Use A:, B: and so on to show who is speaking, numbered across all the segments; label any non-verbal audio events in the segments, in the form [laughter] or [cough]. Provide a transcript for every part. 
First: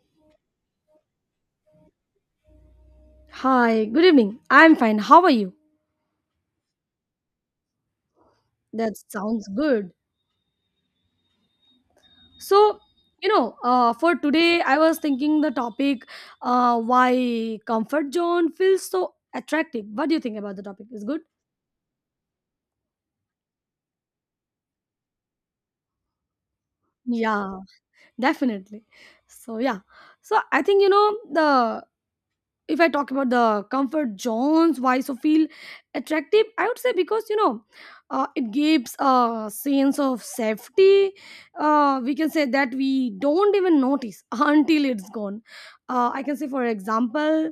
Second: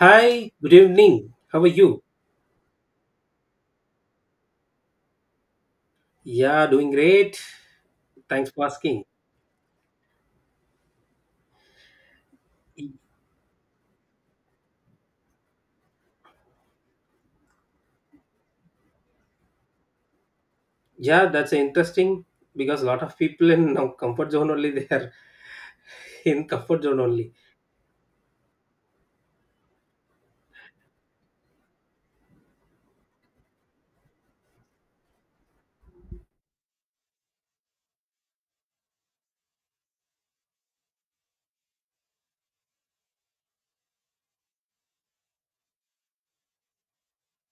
A: Hi, good evening. How are you?
B: Hi, good evening. I'm fine. How are you?
A: Yeah, doing great. Thanks for
B: That
A: asking.
B: sounds good. So, for today, I was thinking the topic why comfort zone feels so attractive. What do you think about the topic? Is good?
A: Yeah, that's interesting because a lot of people in now comfort zone only [laughs] they are in comfort zone only.
B: Yeah, definitely. So, yeah. So, I think, you know, the if I talk about the comfort zones, why so feel attractive, I would say because it gives a sense of safety. We can say that we don't even notice [laughs] until it's gone. I can say, for example,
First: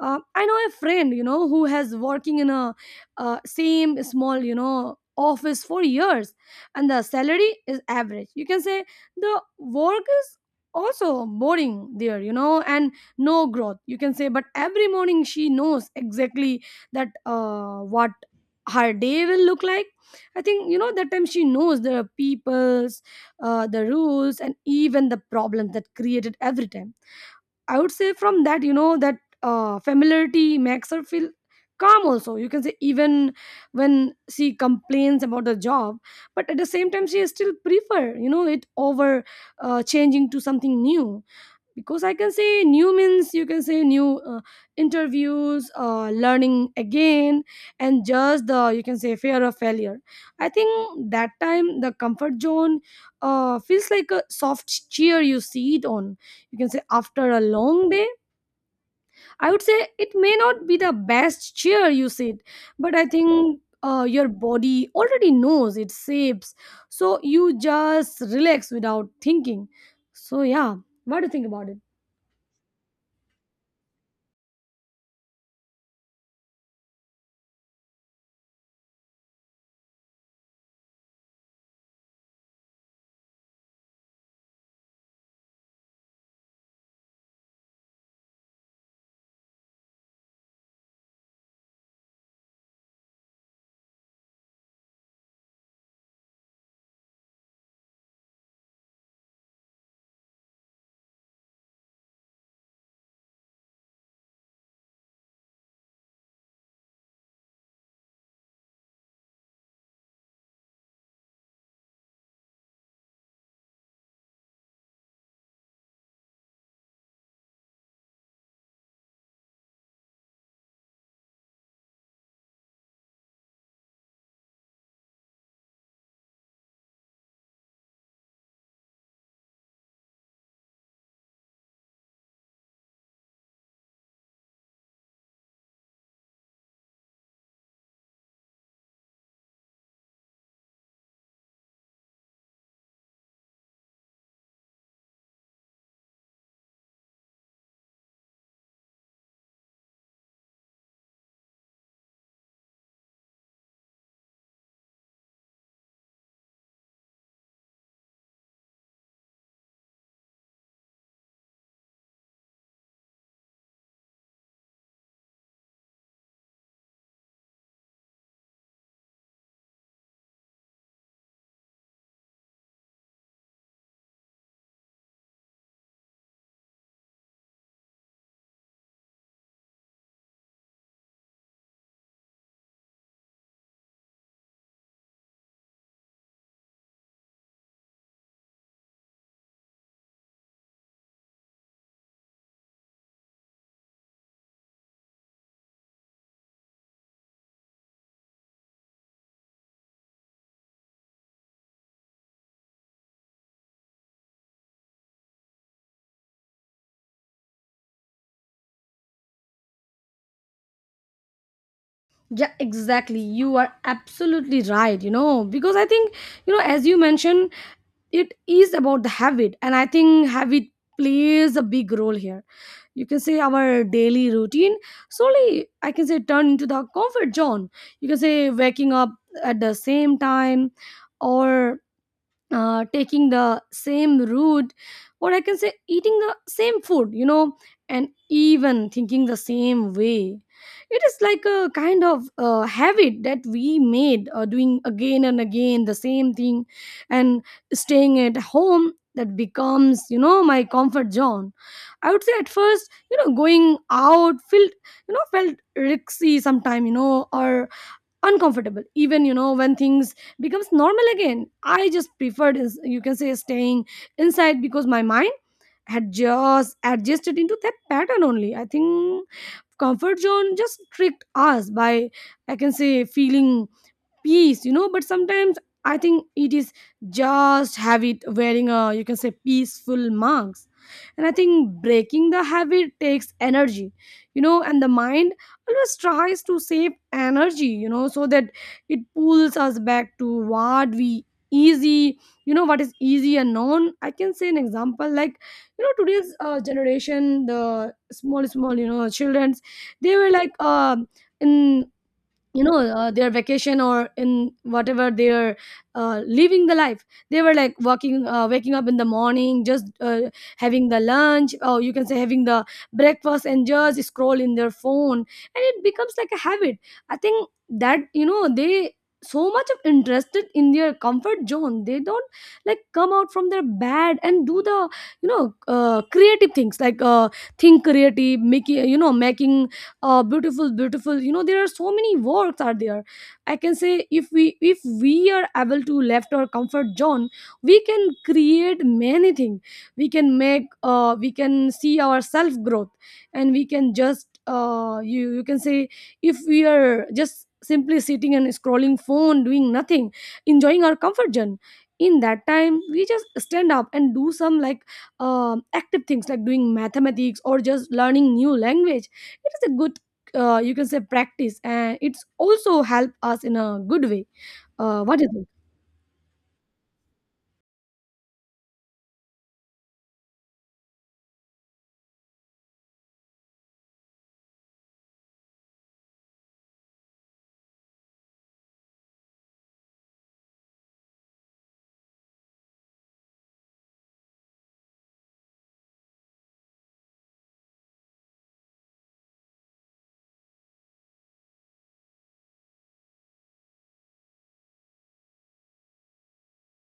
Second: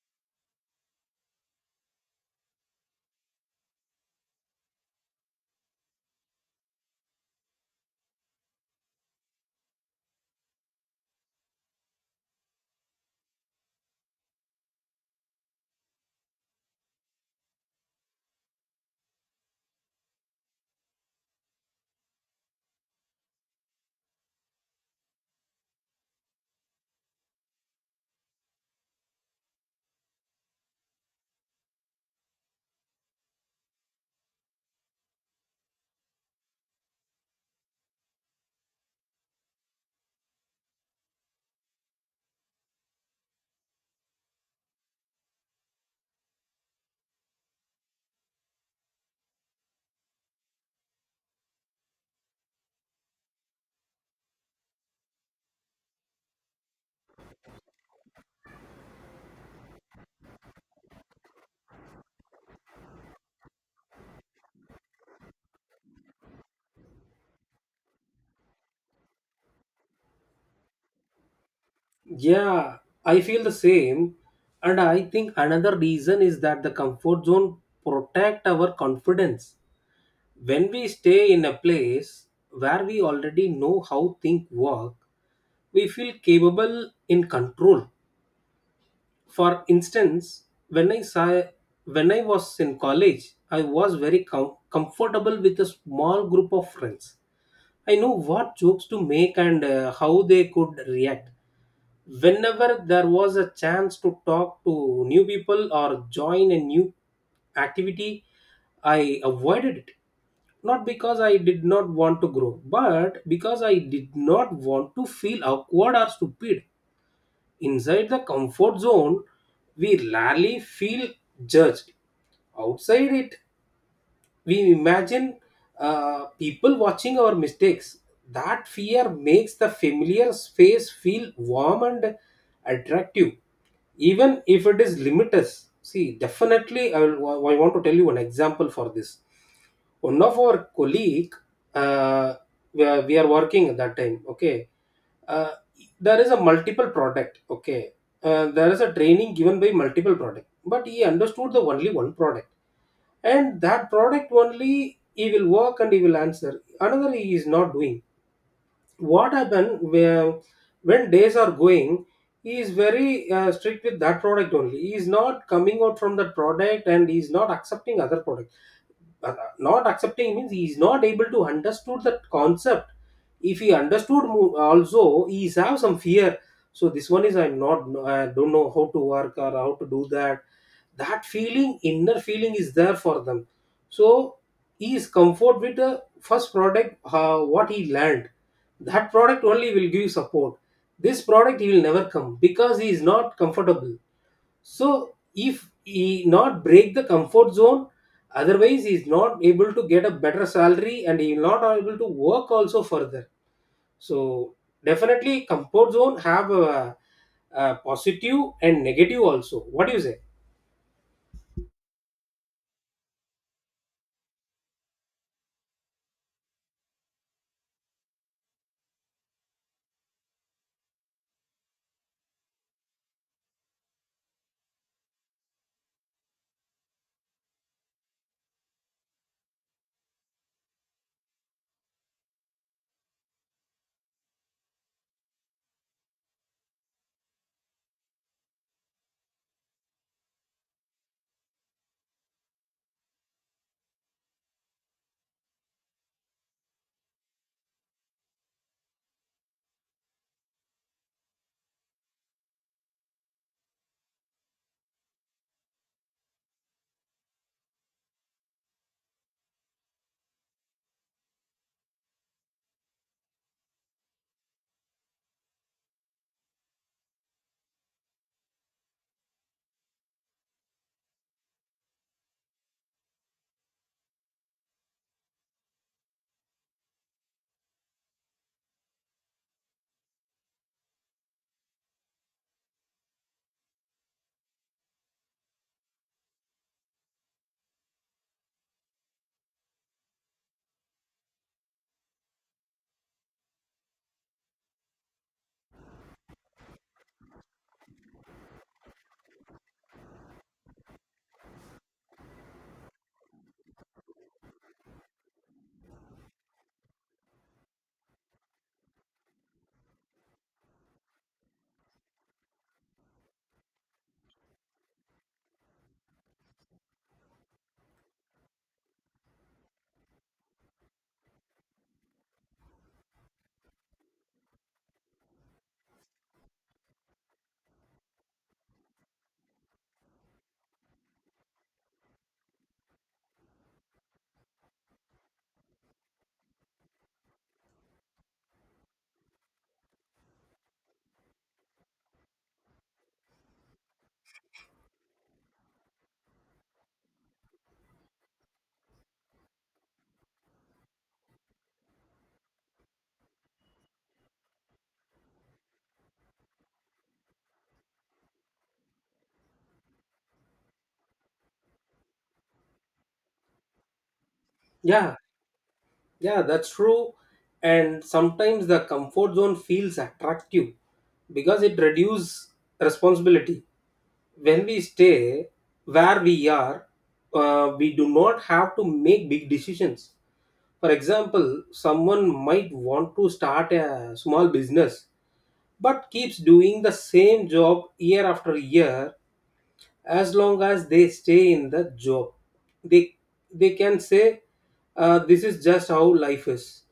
B: I know a friend who has working in a same small office for years, and the salary is average. You can say the work is also boring there, and no growth you can say, but every morning she knows exactly that what her day will look like. I think that time she knows the people's, the rules and even the problems that created every time. I would say from that that familiarity makes her feel calm also, you can say, even when she complains about the job, but at the same time she still prefer it over, changing to something new, because I can say new means, you can say, new interviews, learning again, and just the, you can say, fear of failure. I think that time the comfort zone feels like a soft chair you sit on, you can say, after a long day. I would say it may not be the best chair you sit, but I think your body already knows it's safe, so you just relax without thinking. So yeah, what do you think about it?
A: Yeah, I feel the same. And I think another reason is that the comfort zone protect our confidence. When we stay in a place where we already know how things work, we feel capable in control. For instance, when I saw, when I was in college, I was very comfortable with a small group of friends. I know what jokes to make and how they could react. Whenever there was a chance to talk to new people or join a new activity, I avoided it, not because I did not want to grow, but because I did not want to feel awkward or stupid. Inside the comfort zone, we rarely feel judged. Outside it, we imagine people watching our mistakes. That fear makes the familiar space feel warm and attractive, even if it is limited. See, definitely, I want to tell you an example for this. One of our colleague, uh, we are working at that time. Okay, uh, there is a multiple product. Okay, there is a training given by multiple product, but he understood the only one product, and that product only he will work, and he will answer another he is not doing. What happen where when days are going, he is very strict with that product only. He is not coming out from that product and he is not accepting other product. Not accepting means he is not able to understood that concept. If he understood also, he is have some fear. So this one is, I'm not no, I don't know how to work or how to do that. That feeling, inner feeling is there for them. So he is comfort with the first product, what he learned. That product only will give support. This product he will never come because he is not comfortable. So if he not break the comfort zone, otherwise he's not able to get a better salary and he's not able to work also further. So definitely comfort zone have a positive and negative also. What do you say?
B: Yeah, exactly, you are absolutely right, because I think, as you mentioned, it is about the habit, and I think habit plays a big role here. You can say our daily routine slowly, I can say, turn into the comfort zone. You can say waking up at the same time, or taking the same route, or I can say eating the same food, and even thinking the same way. It is like a kind of habit that we made, doing again and again the same thing, and staying at home, that becomes, my comfort zone. I would say at first, going out felt risky sometime, or uncomfortable, even, when things becomes normal again, I just preferred is, you can say, staying inside, because my mind had just adjusted into that pattern only. I think comfort zone just tricked us by, I can say, feeling peace, but sometimes I think it is just habit wearing a, you can say, peaceful mask. And I think breaking the habit takes energy, and the mind always tries to save energy, so that it pulls us back to what we easy, what is easy and known. I can say an example like, today's generation, the small small children's, they were like, in, their vacation, or in whatever they're living the life, they were like walking waking up in the morning, just having the lunch, or you can say having the breakfast, and just scroll in their phone, and it becomes like a habit. I think that they so much of interested in their comfort zone, they don't like come out from their bed and do the, creative things, like think creative, making beautiful beautiful, there are so many works are there. I can say if we are able to left our comfort zone, we can create many things. We can make we can see our self growth, and we can just you can say if we are just simply sitting and scrolling phone doing nothing, enjoying our comfort zone, in that time we just stand up and do some, like, active things, like doing mathematics or just learning new language. It is a good, you can say, practice, and it's also help us in a good way.
A: Yeah,
B: What do you think?
A: yeah, that's true. And sometimes the comfort zone feels attractive because it reduces responsibility. When we stay where we are, we do not have to make big decisions. For example, someone might want to start a small business but keeps doing the same job year after year, as long as they stay in the job. They, they can say, this is just how life is.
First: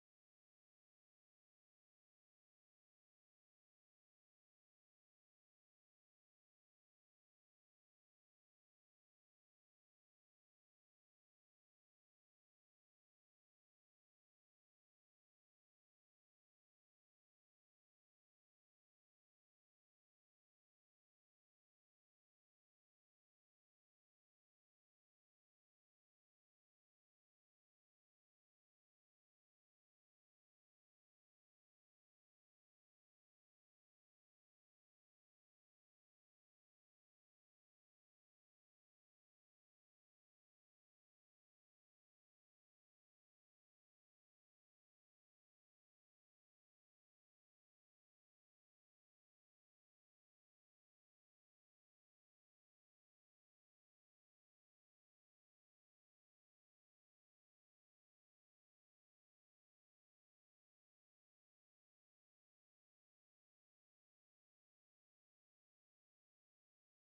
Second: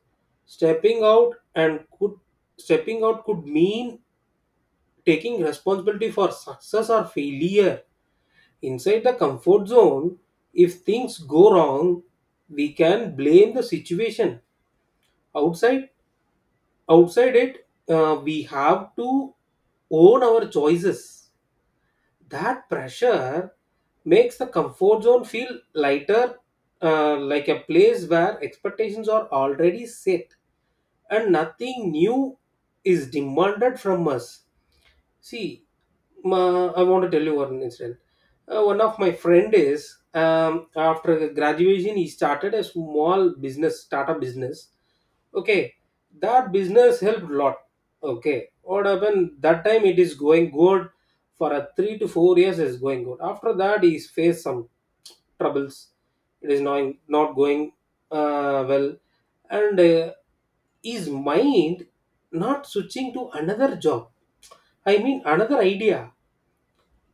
A: Stepping out and could Stepping out could mean taking responsibility for success or failure. Inside the comfort zone, if things go wrong, we can blame the situation. Outside outside it, we have to own our choices. That pressure makes the comfort zone feel lighter, like a place where expectations are already set and nothing new is demanded from us. See, ma, I want to tell you one incident. One of my friend is, after graduation, he started a small business, startup business. Okay, that business helped lot. Okay, what happened? That time it is going good for a 3 to 4 years. Is going good. After that, he's faced some troubles. It is not going well, and his mind not switching to another job, I mean, another idea.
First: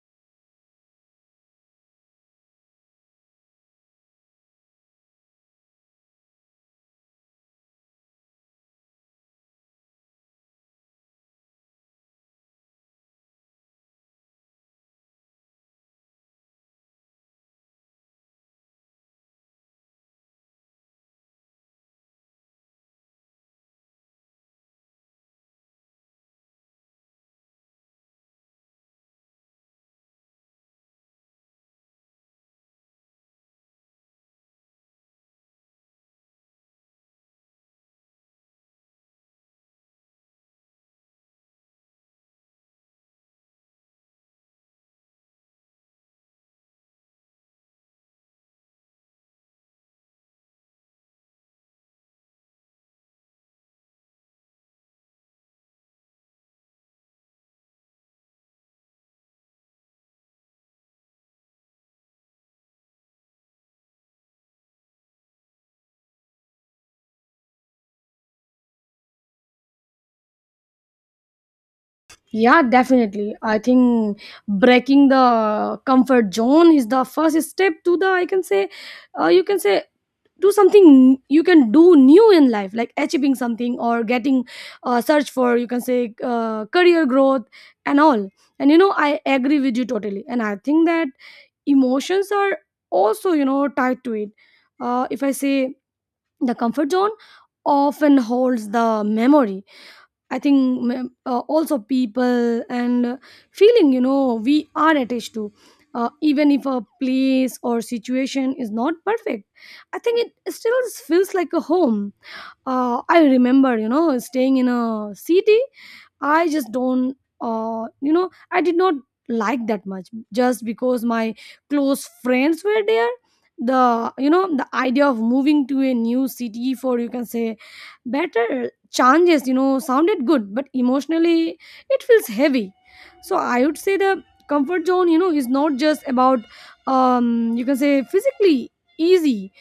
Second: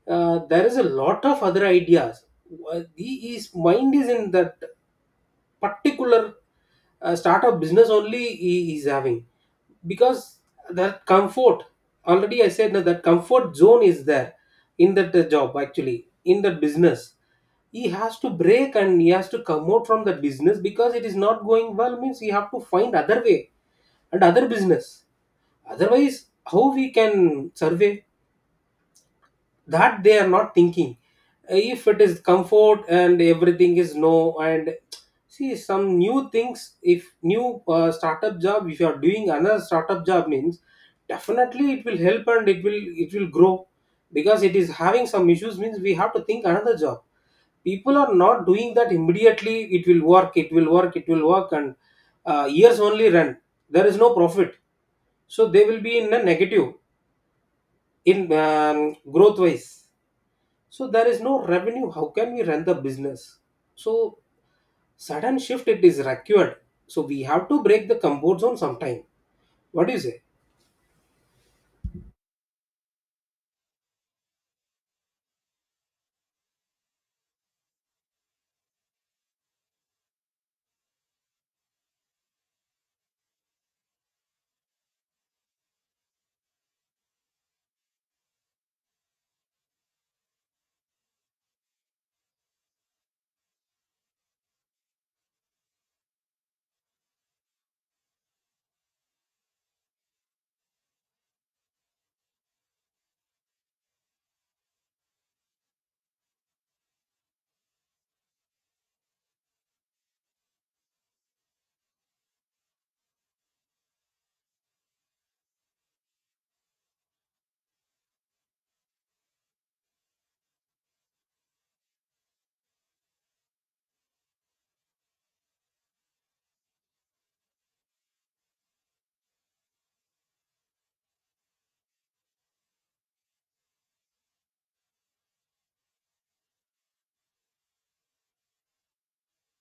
A: There is a lot of other ideas. He, his mind is in that particular startup business only he is having because that comfort. Already, I said that that comfort zone is there in that job, actually in that business. He has to break and he has to come out from that business because it is not going well. Means he have to find other way and other business. Otherwise, how we can survive? That they are not thinking. If it is comfort and everything is no, and see some new things. If new startup job, if you are doing another startup job means definitely it will help and it will grow, because it is having some issues means we have to think another job. People are not doing that. Immediately it will work, it will work, it will work, and years only run, there is no profit. So they will be in a negative in growth wise. So there is no revenue. How can we run the business? So sudden shift it is required. So we have to break the comfort zone sometime. What do you say?
B: Yeah, definitely. I think breaking the comfort zone is the first step to the, I can say, you can say, do something you can do new in life, like achieving something, or getting, search for, you can say, career growth and all. And, I agree with you totally, and I think that emotions are also, tied to it. If I say the comfort zone often holds the memory, I think, also people, and feeling, we are attached to, even if a place or situation is not perfect, I think it still feels like a home. I remember, staying in a city I just don't, you know, I did not like that much, just because my close friends were there. The idea of moving to a new city for, you can say, better changes, sounded good, but emotionally it feels heavy. So I would say the comfort zone is not just about, you can say, physically easy.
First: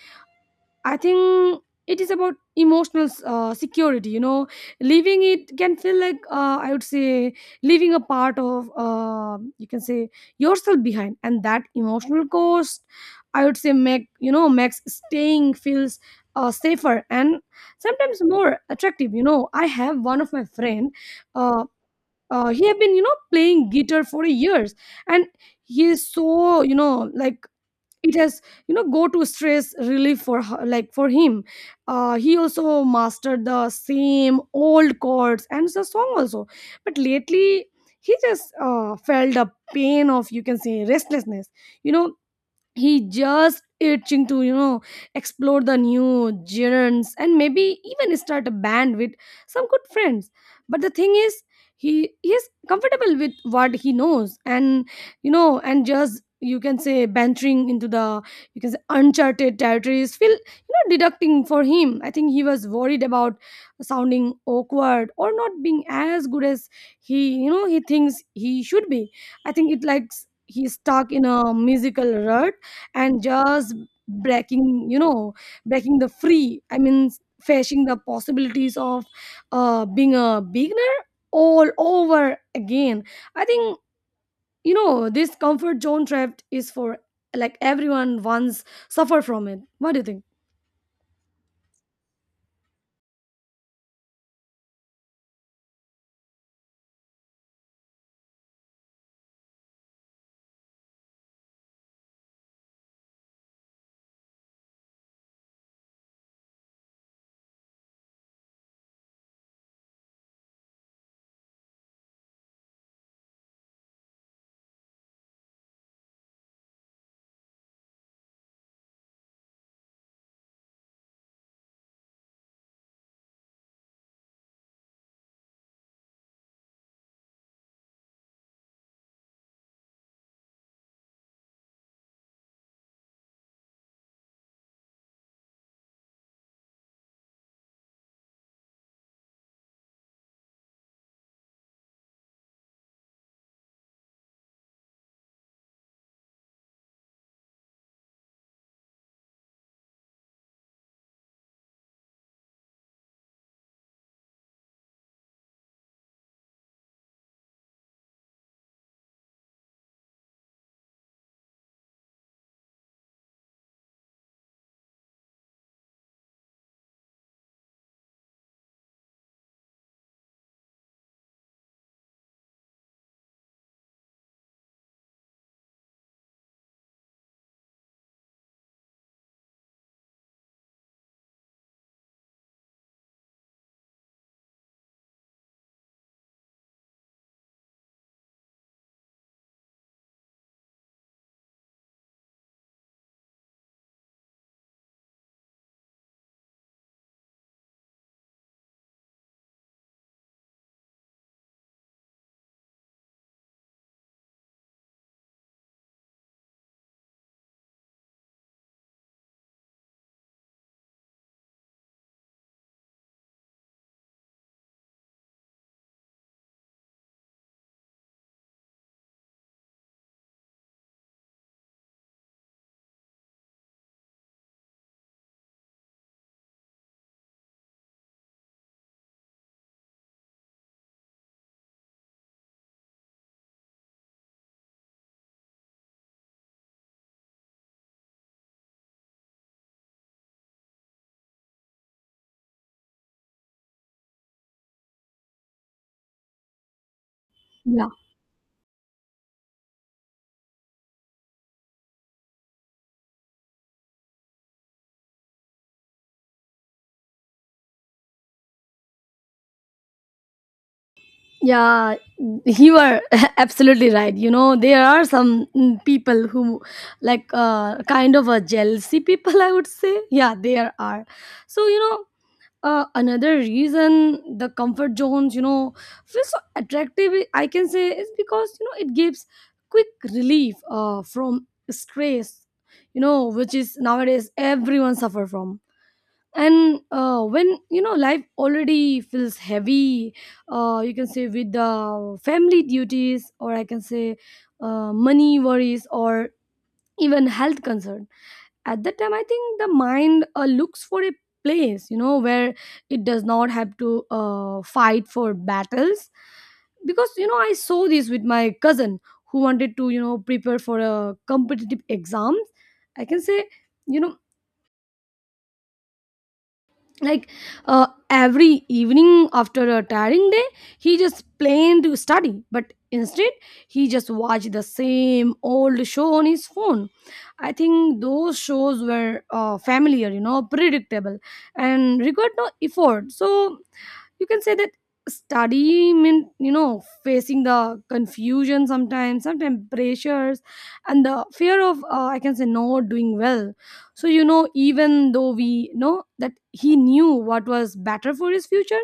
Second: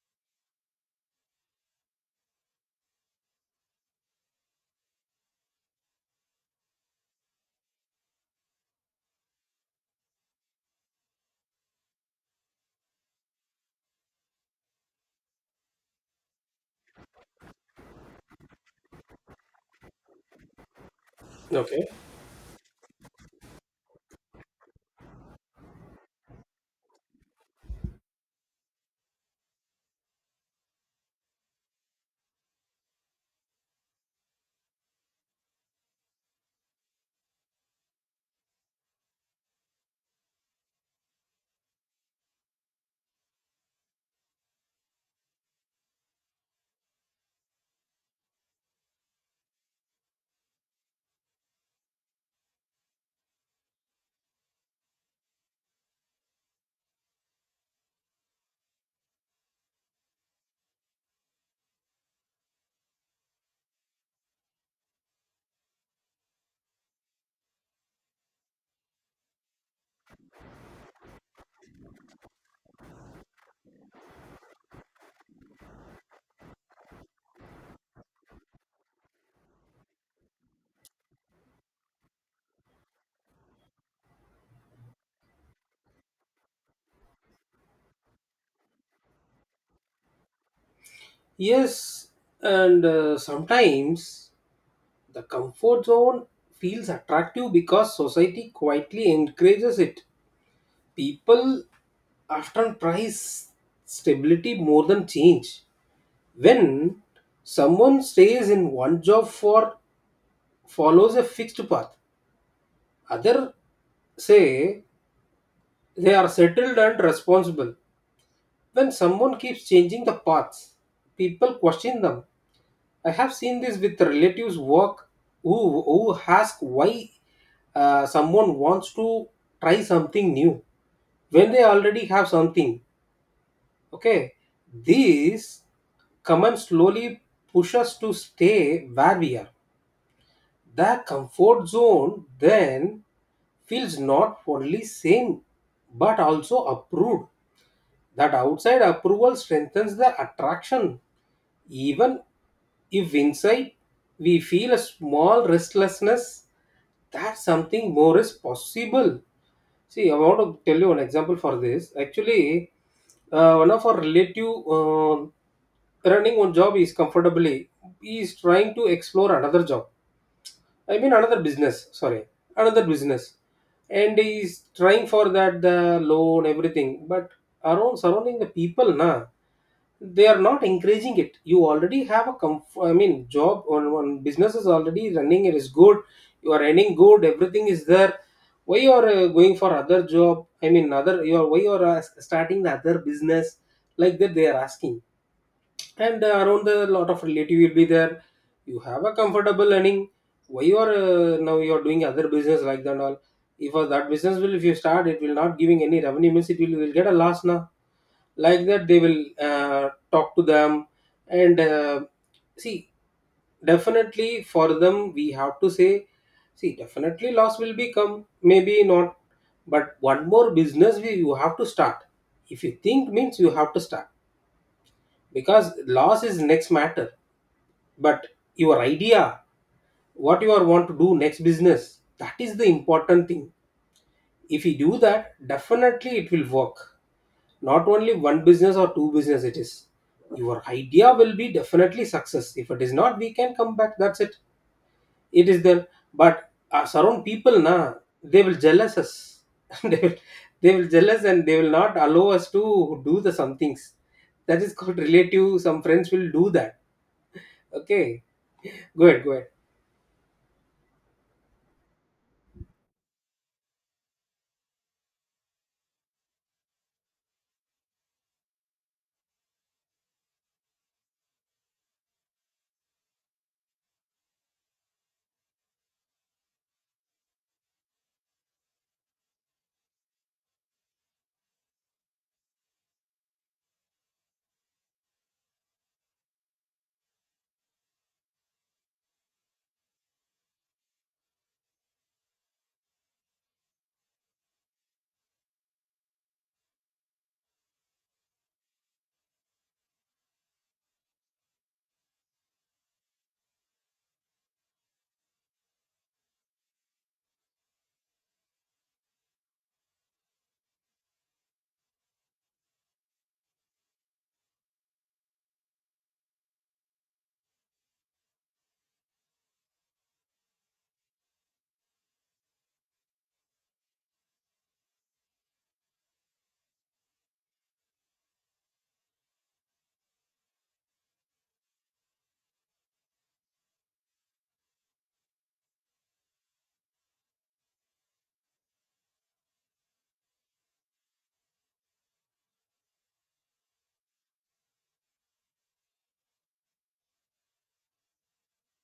B: I think it is about emotional security. Leaving it can feel like, I would say, leaving a part of, you can say, yourself behind, and that emotional cost, I would say, makes staying feels safer and sometimes more attractive. I have one of my friend. Uh,
A: Okay.
B: he have been, playing guitar for years, and he is so, like, it has, go to stress relief, like for him. He also mastered the same old chords and the song also, but lately he just felt the pain of, you can say, restlessness. you know he just itching to, explore the new genres, and maybe even start a band with some good friends. But the thing is he is comfortable with what he knows, and, and just, you can say, venturing into the, you can say, uncharted territories, feel deducting for him. I think he was worried about sounding awkward or not being as good as he you know he thinks he should be. I think it likes he's stuck in a musical rut, and just breaking you know breaking the free, I mean, facing the possibilities of, being a beginner all over again. I think, this comfort zone trap is for, like, everyone once suffer from it. What do you think?
A: Yes, and sometimes the comfort zone feels attractive because society quietly encourages it. People often prize stability more than change. When someone stays in one job, for follows a fixed path, other say they are settled and responsible. When someone keeps changing the paths, people question them. I have seen this with relatives work who ask why someone wants to try something new when they already have something. Okay, these comments slowly push us to stay where we are. The comfort zone then feels not only same but also approved. That outside approval strengthens the attraction. Even if inside we feel a small restlessness, that something more is possible. See, I want to tell you an example for this. Actually, one of our relative running one job is comfortably, he is trying to explore another job. I mean another business, sorry, another business, and he's trying for that the loan everything, but around surrounding the people na, they are not encouraging it. You already have a I mean job on one business is already running. It is good. You are earning good. Everything is there. Why you are going for other job? I mean other, you are why you are starting the other business like that? They are asking, and around the lot of relative will be there. You have a comfortable earning, why you are now you are doing other business like that and all? If that business will, if you start, it will not giving any revenue means it will get a loss now, like that they will talk to them. And see definitely for them we have to say, see definitely loss will be come maybe not, but one more business we you have to start. If you think means you have to start, because loss is next matter. But your idea, what you are want to do next business, that is the important thing. If you do that, definitely it will work. Not only one business or two business, it is your idea will be definitely success. If it is not, we can come back, that's it. It is there. But surround people na,
B: Yeah,
A: they will jealous us [laughs] they will they will jealous, and they will not allow us to do the some things. That is called relative, some friends will do that. Okay, go ahead, go ahead.
B: yeah, you are [laughs] absolutely right, there are some, people who, like, kind of a jealousy people, I would say. Yeah, there are. So, another reason the comfort zones feel so attractive, I can say, is because, it gives quick relief, from stress, which is nowadays everyone suffer from. And when, life already feels heavy, you can say, with the family duties, or I can say, money worries, or even health concerns, at that time I think the mind looks for a place, where it does not have to, fight for battles. Because, I saw this with my cousin who wanted to, prepare for a competitive exams, I can say, you know like every evening after a tiring day, he just planned to study, but instead he just watched the same old show on his phone. I think those shows were familiar, predictable, and required no effort, so you can say that study mean, facing the confusion, sometimes pressures, and the fear of, I can say, not doing well. So, even though we know that he knew what was better for his future,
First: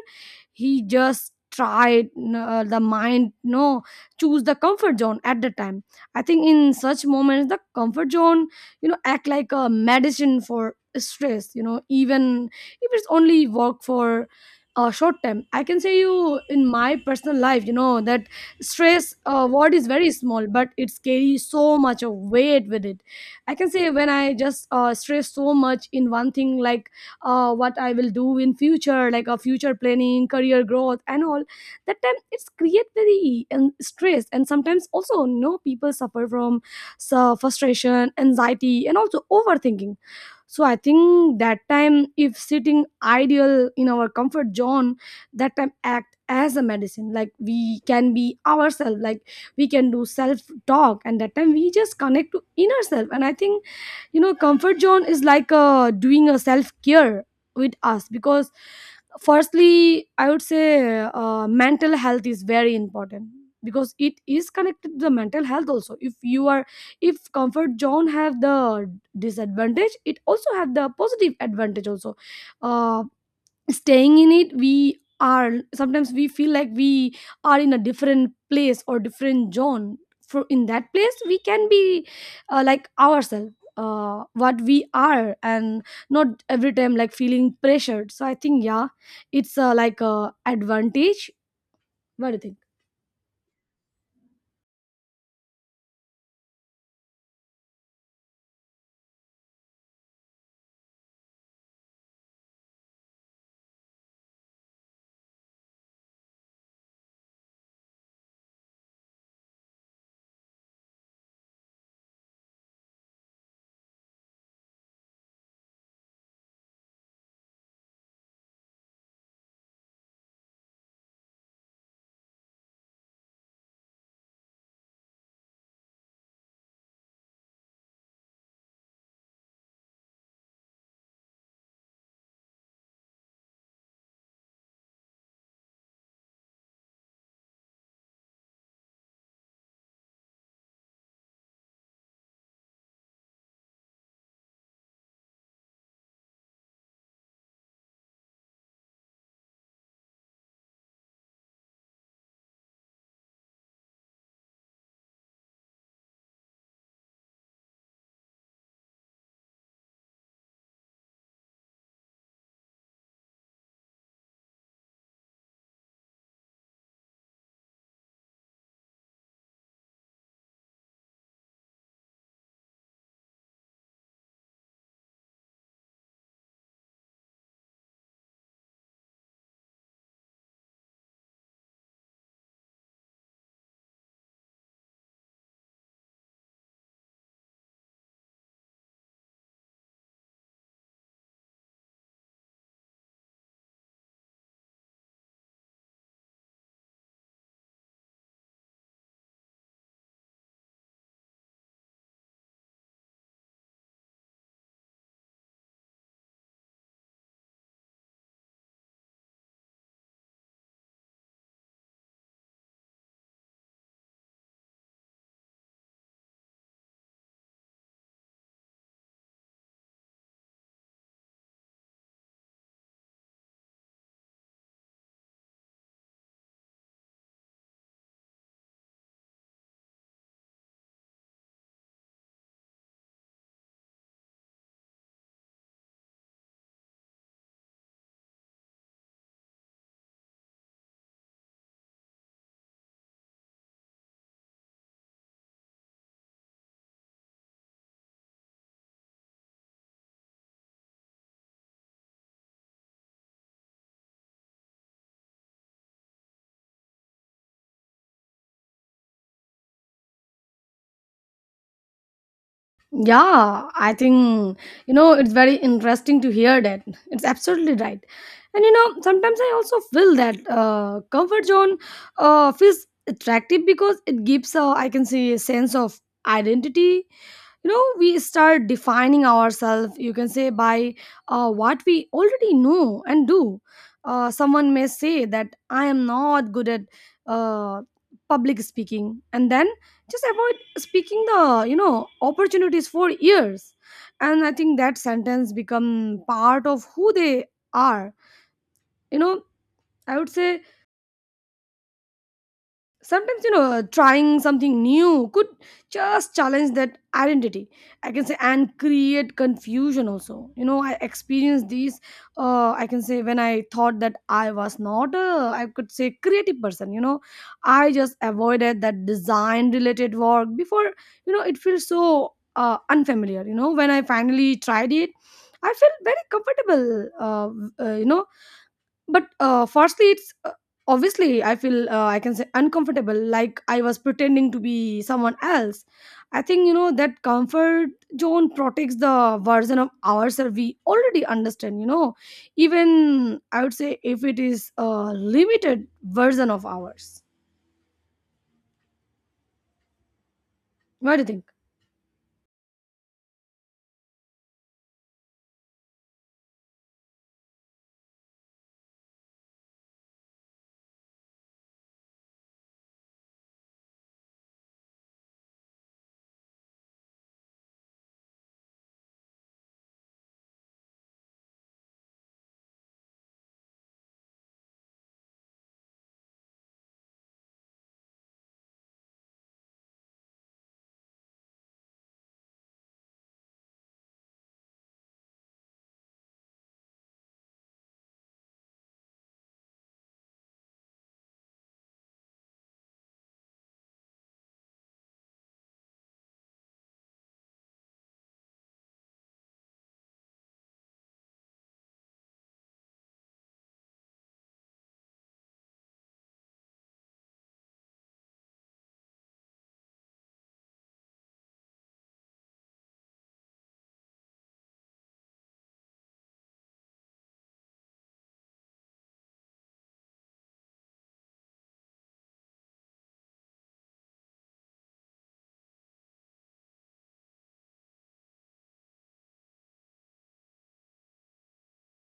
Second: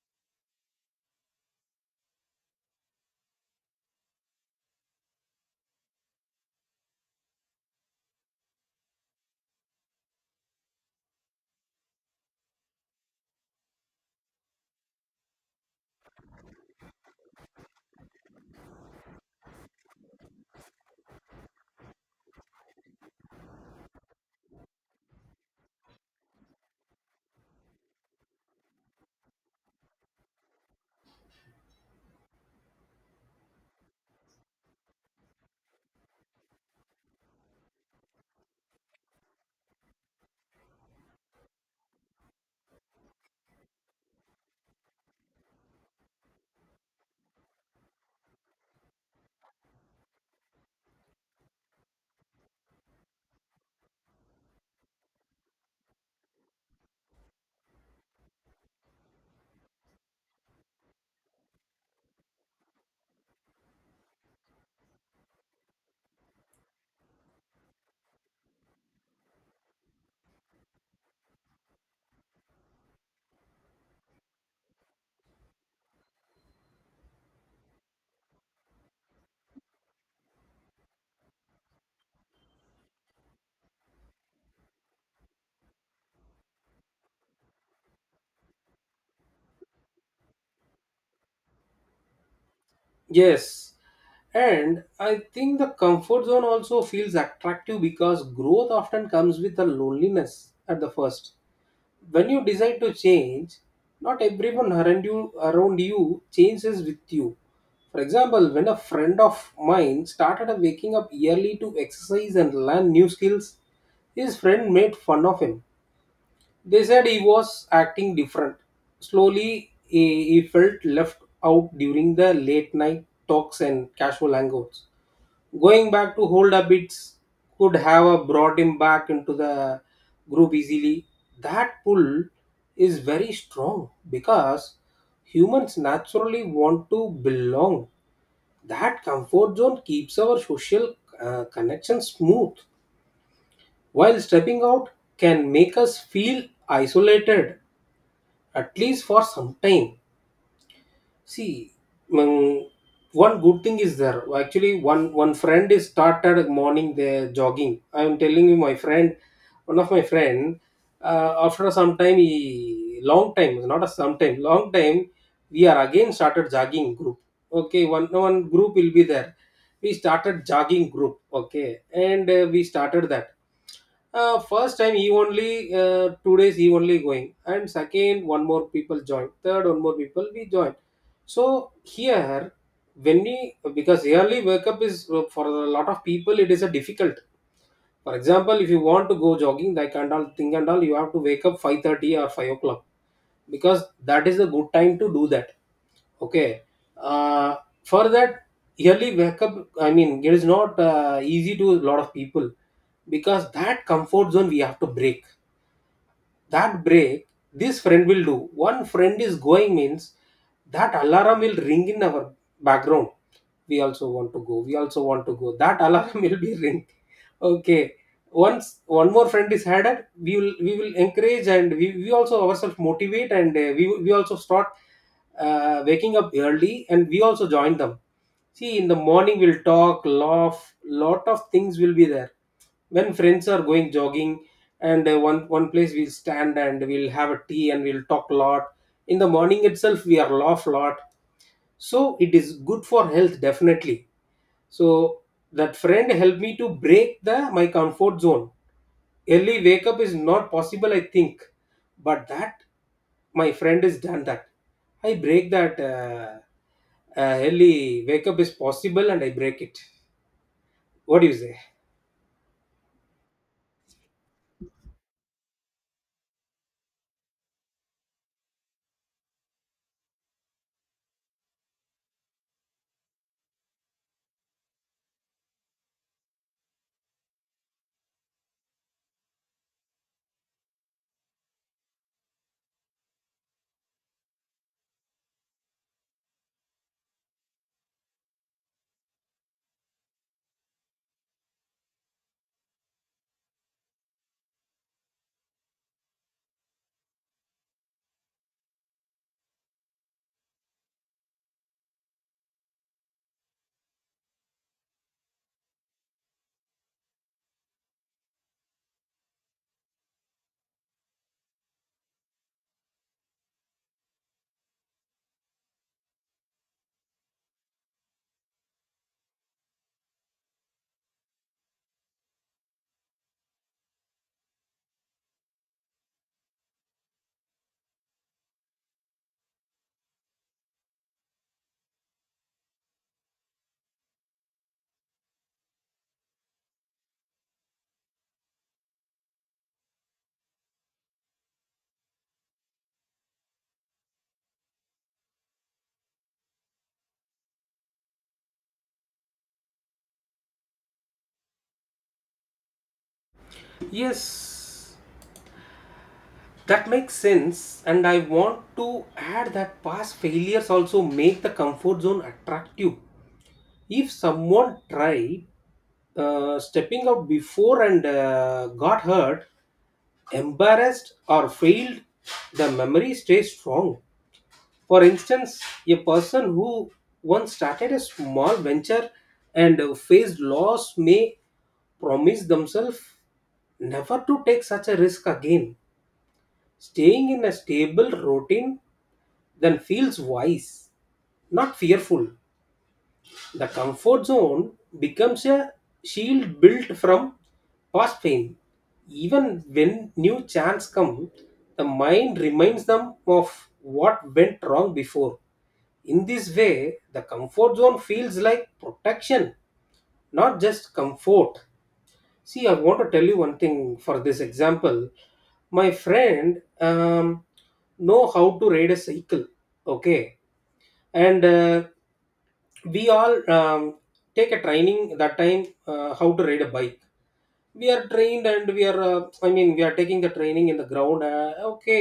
B: he just tried, the mind no choose the comfort zone at the time. I think in such moments the comfort zone act like a medicine for stress, even if it's only work for, short term. I can say, you, in my personal life, that stress word is very small, but it carries so much of weight with it. I can say when I just stress so much in one thing, like, what I will do in future, like a future planning, career growth and all. That time it's create very and stress, and sometimes also no, people suffer from so, frustration, anxiety, and also overthinking. So I think that time if sitting ideal in our Comfort zone that time act as a medicine, like we can be ourselves, like we can do self talk, and that time we just connect to inner self. And I think comfort zone is like doing a self care with us. Because firstly I would say mental health is very important, because it is connected to the mental health also. If you are, if comfort zone have the disadvantage, it also have the positive advantage also. uh, Staying in it, we are sometimes we feel like we are in a different place or different zone. For in that place we can be like ourselves, what we are, and not every time like feeling pressured. So I think, yeah, it's like a advantage. What do you think?
A: Yes, and I think the comfort zone also feels attractive because growth often comes with a loneliness at the first. When you decide to change, not everyone around you changes with you. For example, when a friend of mine started waking up early to exercise and learn new skills, his friend made fun of him. They said he was acting different. Slowly, he felt left out during the late night talks and casual hangouts. Going back to old habits could have brought him back into the group easily. That pull is very strong because humans naturally want to belong. That comfort zone keeps our social connection smooth, while stepping out can make us feel isolated, at least for some time. See. mm, One good thing is there. Actually, one friend is started morning there jogging. I'm telling you, my friend, one of my friend, after some time, he long time, not a some time, long time, we are again started jogging group. Okay. One group will be there. We started jogging group. Okay. And we started that. First time he only 2 days he only going, and second one more people join, third one more people we join. So here, when we, because early wake up is for a lot of people, it is a difficult. For example, if you want to go jogging, like, and all thing and all, you have to wake up 5:30 or 5 o'clock, because that is a good time to do that. Okay. uh, for that, early wake up, I mean, it is not easy to a lot of people, because that comfort zone we have to break. That break, this friend will do. One friend is going means that alarm will ring in our background. We also want to go, we also want to go, that alarm [laughs] will be ring. Okay. Once one more friend is added, we will encourage, and we also ourselves motivate, and we also start waking up early, and we also join them. See, in the morning we'll talk, laugh, lot of things will be there when friends are going jogging. And one place we'll stand, and we'll have a tea, and we'll talk a lot. In the morning itself we are laugh lot. So it is good for health, definitely. So that friend helped me to break the my comfort zone. Early wake up is not possible, I think. But that, my friend has done that. I break that early wake up is possible, and I break it. What do you say?
B: Yeah, I think it's very interesting to hear that. It's absolutely right, and sometimes I also feel that comfort zone feels attractive because it gives, I can say, a sense of identity. You know, we start defining ourselves, you can say, by what we already know and do. Someone may say that I am not good at uh, public speaking, and then just avoid speaking the opportunities for years. And I think that sentence become part of who they are, you know. I would say sometimes, you know, trying something new could just challenge that identity, I can say, and create confusion also. You know, I experienced these I can say when I thought that I was not a I could say creative person, you know. I just avoided that design related work before. You know, it feels so unfamiliar. You know, when I finally tried it, I felt very comfortable. uh, you know, but firstly, it's obviously I feel, I can say, uncomfortable, like I was pretending to be someone else. I think, you know, that comfort zone protects the version of ourselves we already understand. You know, even I would say if it is a limited version of ours. What do you think?
A: Yes, that makes sense. And I want to add that past failures also make the comfort zone attractive. If someone tried, stepping out before and got hurt, embarrassed, or failed, the memory stays strong. For instance, a person who once started a small venture and faced loss may promise themselves never to take such a risk again. Staying in a stable routine then feels wise, not fearful. The comfort zone becomes a shield built from past pain. Even when new chance come, the mind reminds them of what went wrong before. In this way, the comfort zone feels like protection, not just comfort. See, I want to tell you one thing for this example. My friend know how to ride a cycle, okay, and we all take a training that time, how to ride a bike. We are trained, and we are I mean, we are taking the training in the ground, okay.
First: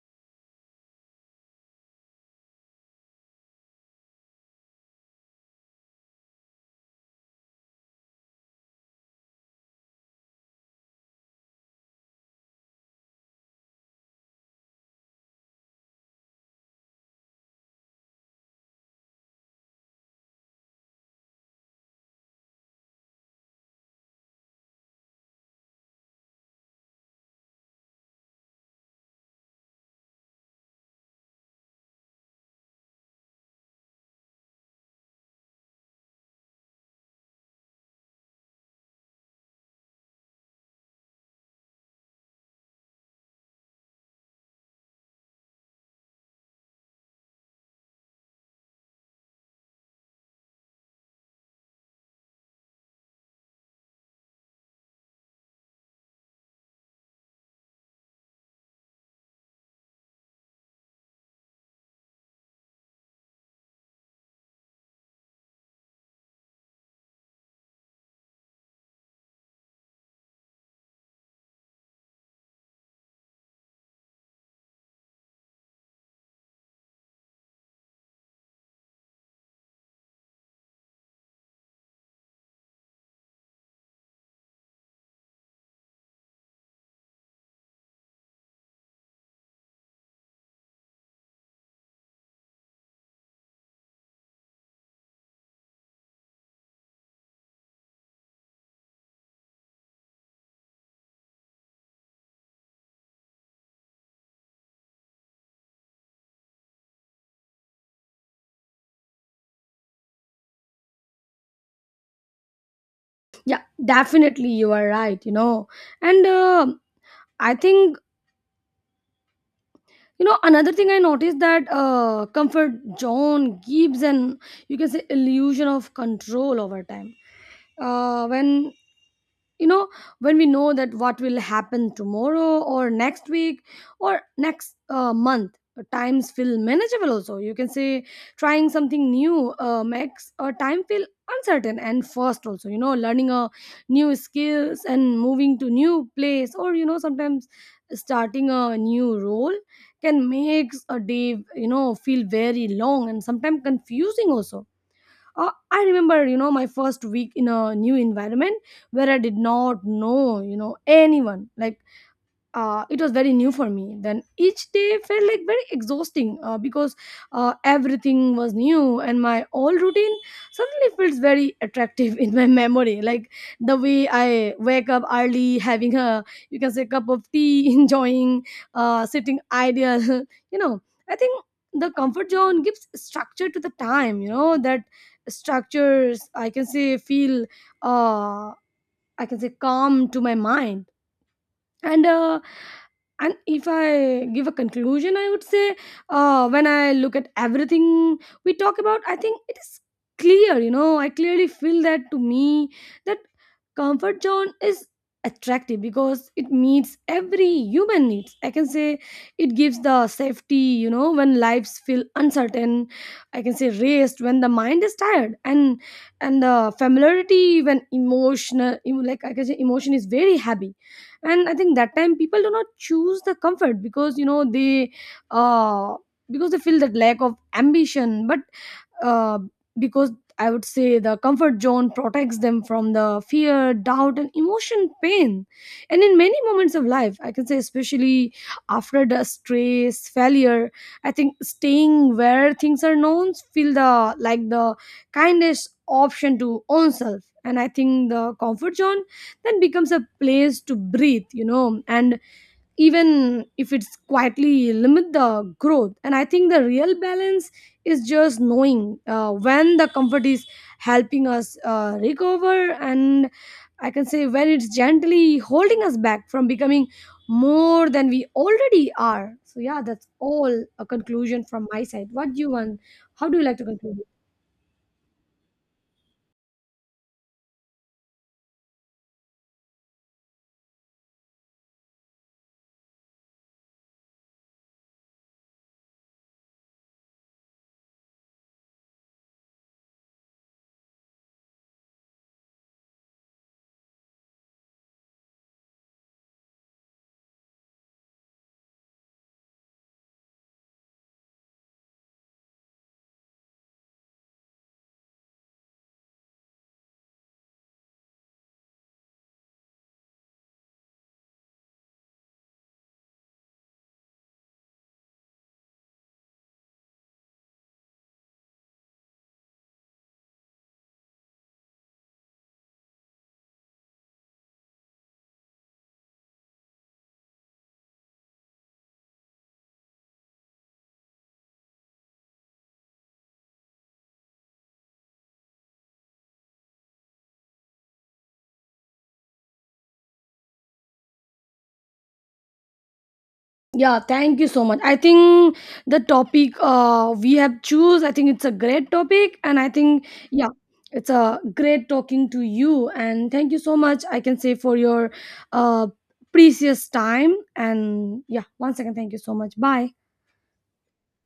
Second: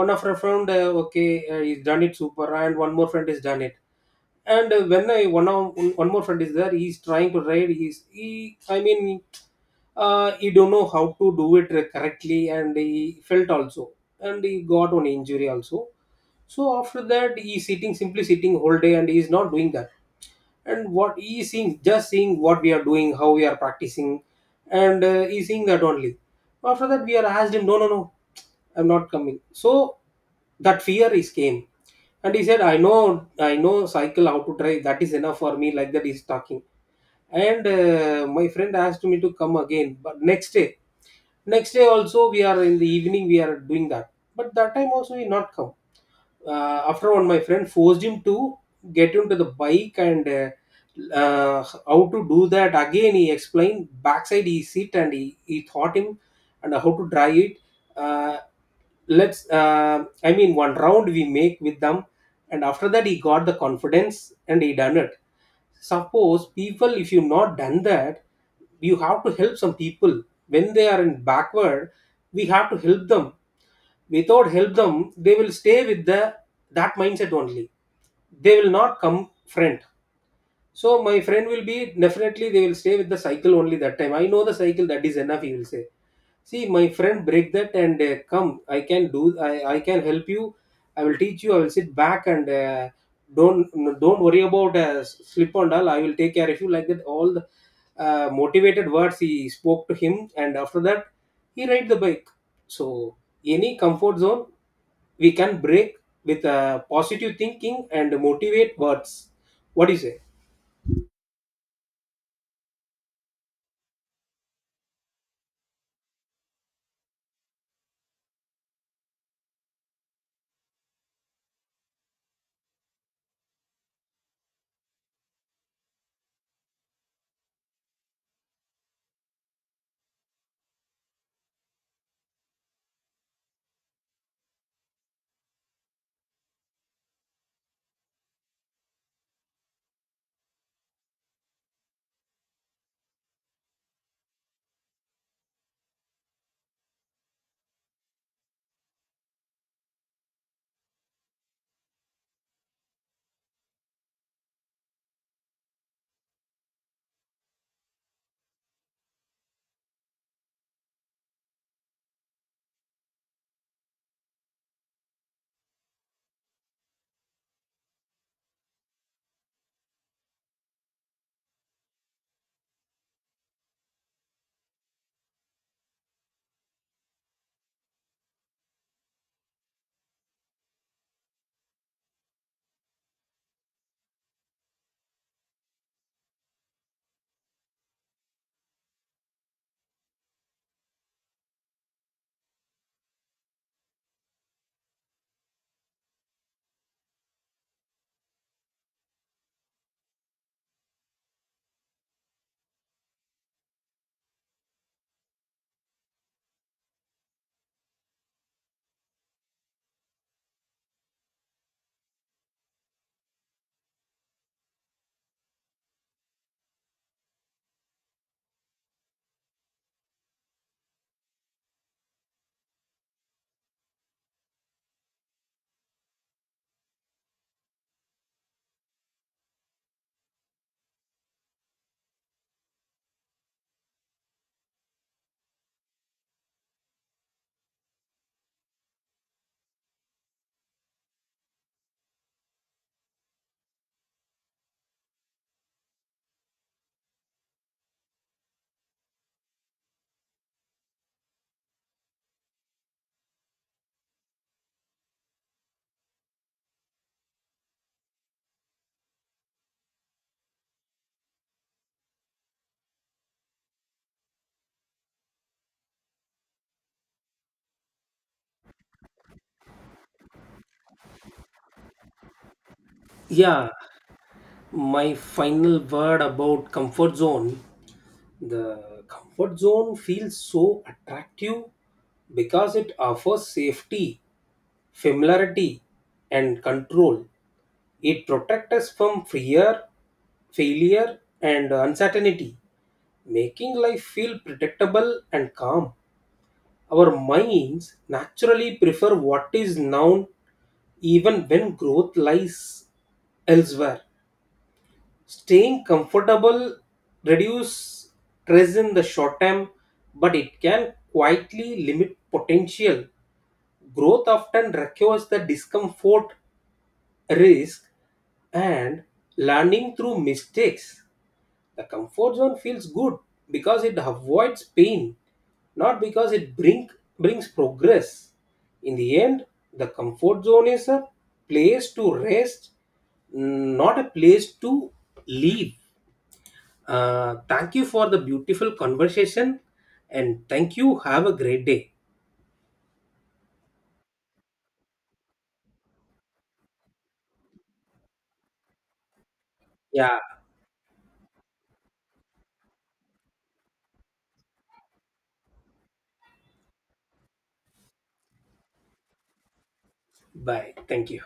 A: One of our friend, okay, he's done it super, and one more friend has done it. And when I, one of one more friend is there, he's trying to ride. He's, he, I mean, he don't know how to do it correctly, and he felt also, and he got one injury also. So after that, he's sitting, simply sitting whole day, and he's not doing that. And what he is seeing, just seeing what we are doing, how we are practicing. And he's seeing that only. After that, we are asked him, no, no, no, I'm not coming. So that fear is came, and he said, I know cycle how to drive. That is enough for me. Like that, he's talking. And my friend asked me to come again, but next day also, we are in the evening we are doing that. But that time also he not come. After one, my friend forced him to get into the bike, and how to do that again he explained. Backside he sit, and he taught him, and how to drive it. uh, let's, I mean, one round we make with them. And after that, he got the confidence, and he done it. Suppose people, if you not done that, you have to help some people when they are in backward. We have to help them. Without help them, they will stay with the that mindset only. They will not come, friend. So my friend will be, definitely they will stay with the cycle only. That time, I know the cycle, that is enough, he will say. See, my friend, break that and come. I can do. I can help you. I will teach you. I will sit back, and don't don't worry about slip and all. I will take care of you, like that. All the motivated words he spoke to him, and after that, he ride the bike. So any comfort zone we can break with positive thinking and motivate words. What do you say?
B: Yeah, definitely you are right. You know, and I think, you know, another thing I noticed that comfort zone gives an, you can say, illusion of control over time. When, you know, when we know that what will happen tomorrow or next week or next month, times feel manageable also, you can say. Trying something new makes a time feel uncertain and first also, you know, learning a new skills and moving to new place or, you know, sometimes starting a new role can makes a day, you know, feel very long and sometimes confusing also. I remember, you know, my first week in a new environment where I did not know, you know, anyone. Like, it was very new for me. Then each day felt like very exhausting, because everything was new and my old routine suddenly feels very attractive [laughs] in my memory, like the way I wake up early, having a, you can say, cup of tea, [laughs] enjoying, sitting ideal. [laughs] You know, I think the comfort zone gives structure to the time, you know. That structures, I can say, feel uh, I can say calm to my mind. And and if I give a conclusion, I would say when I look at everything we talk about, I think it is clear. You know, I clearly feel that to me that comfort zone is attractive because it meets every human needs, I can say. It gives the safety, you know, when lives feel uncertain. I can say rest when the mind is tired, and the familiarity when emotional, like, I can say, emotion is very heavy. And I think that time people do not choose the comfort because, you know, they uh because they feel that lack of ambition. But uh, because I would say the comfort zone protects them from the fear, doubt, and emotion pain. And in many moments of life, I can say, especially after the stress, failure, I think staying where things are known feel the like the kindest option to own self. And I think the comfort zone then becomes a place to breathe, you know, and even if it's quietly limit the growth. And I think the real balance is just knowing when the comfort is helping us recover, and I can say when it's gently holding us back from becoming more than we already are. So yeah, that's all a conclusion from my side. What do you want? How do you like to
A: Yeah,
B: conclude?
A: my final word about comfort zone, the comfort zone feels so attractive because it offers safety, familiarity, and control. It protects us from fear, failure, and uncertainty, making life feel predictable and calm. Our minds naturally prefer what is known, even when growth lies elsewhere. Staying comfortable reduce stress in the short term, but it can quietly limit potential. Growth often requires the discomfort, risk, and learning through mistakes. The comfort zone feels good because it avoids pain, not because it brings progress. In the end, the comfort zone is a place to rest, not a place to live. Thank you for the beautiful conversation, and thank you. Have a great day.
B: Yeah, thank you so much. I think the topic we have choose, I think it's a great topic, and I think,
A: Yeah.
B: yeah, it's a great talking to you. And thank you so much, I can say, for your uh, precious time. And yeah, once again, thank you so much. Bye.
A: Bye. Thank you.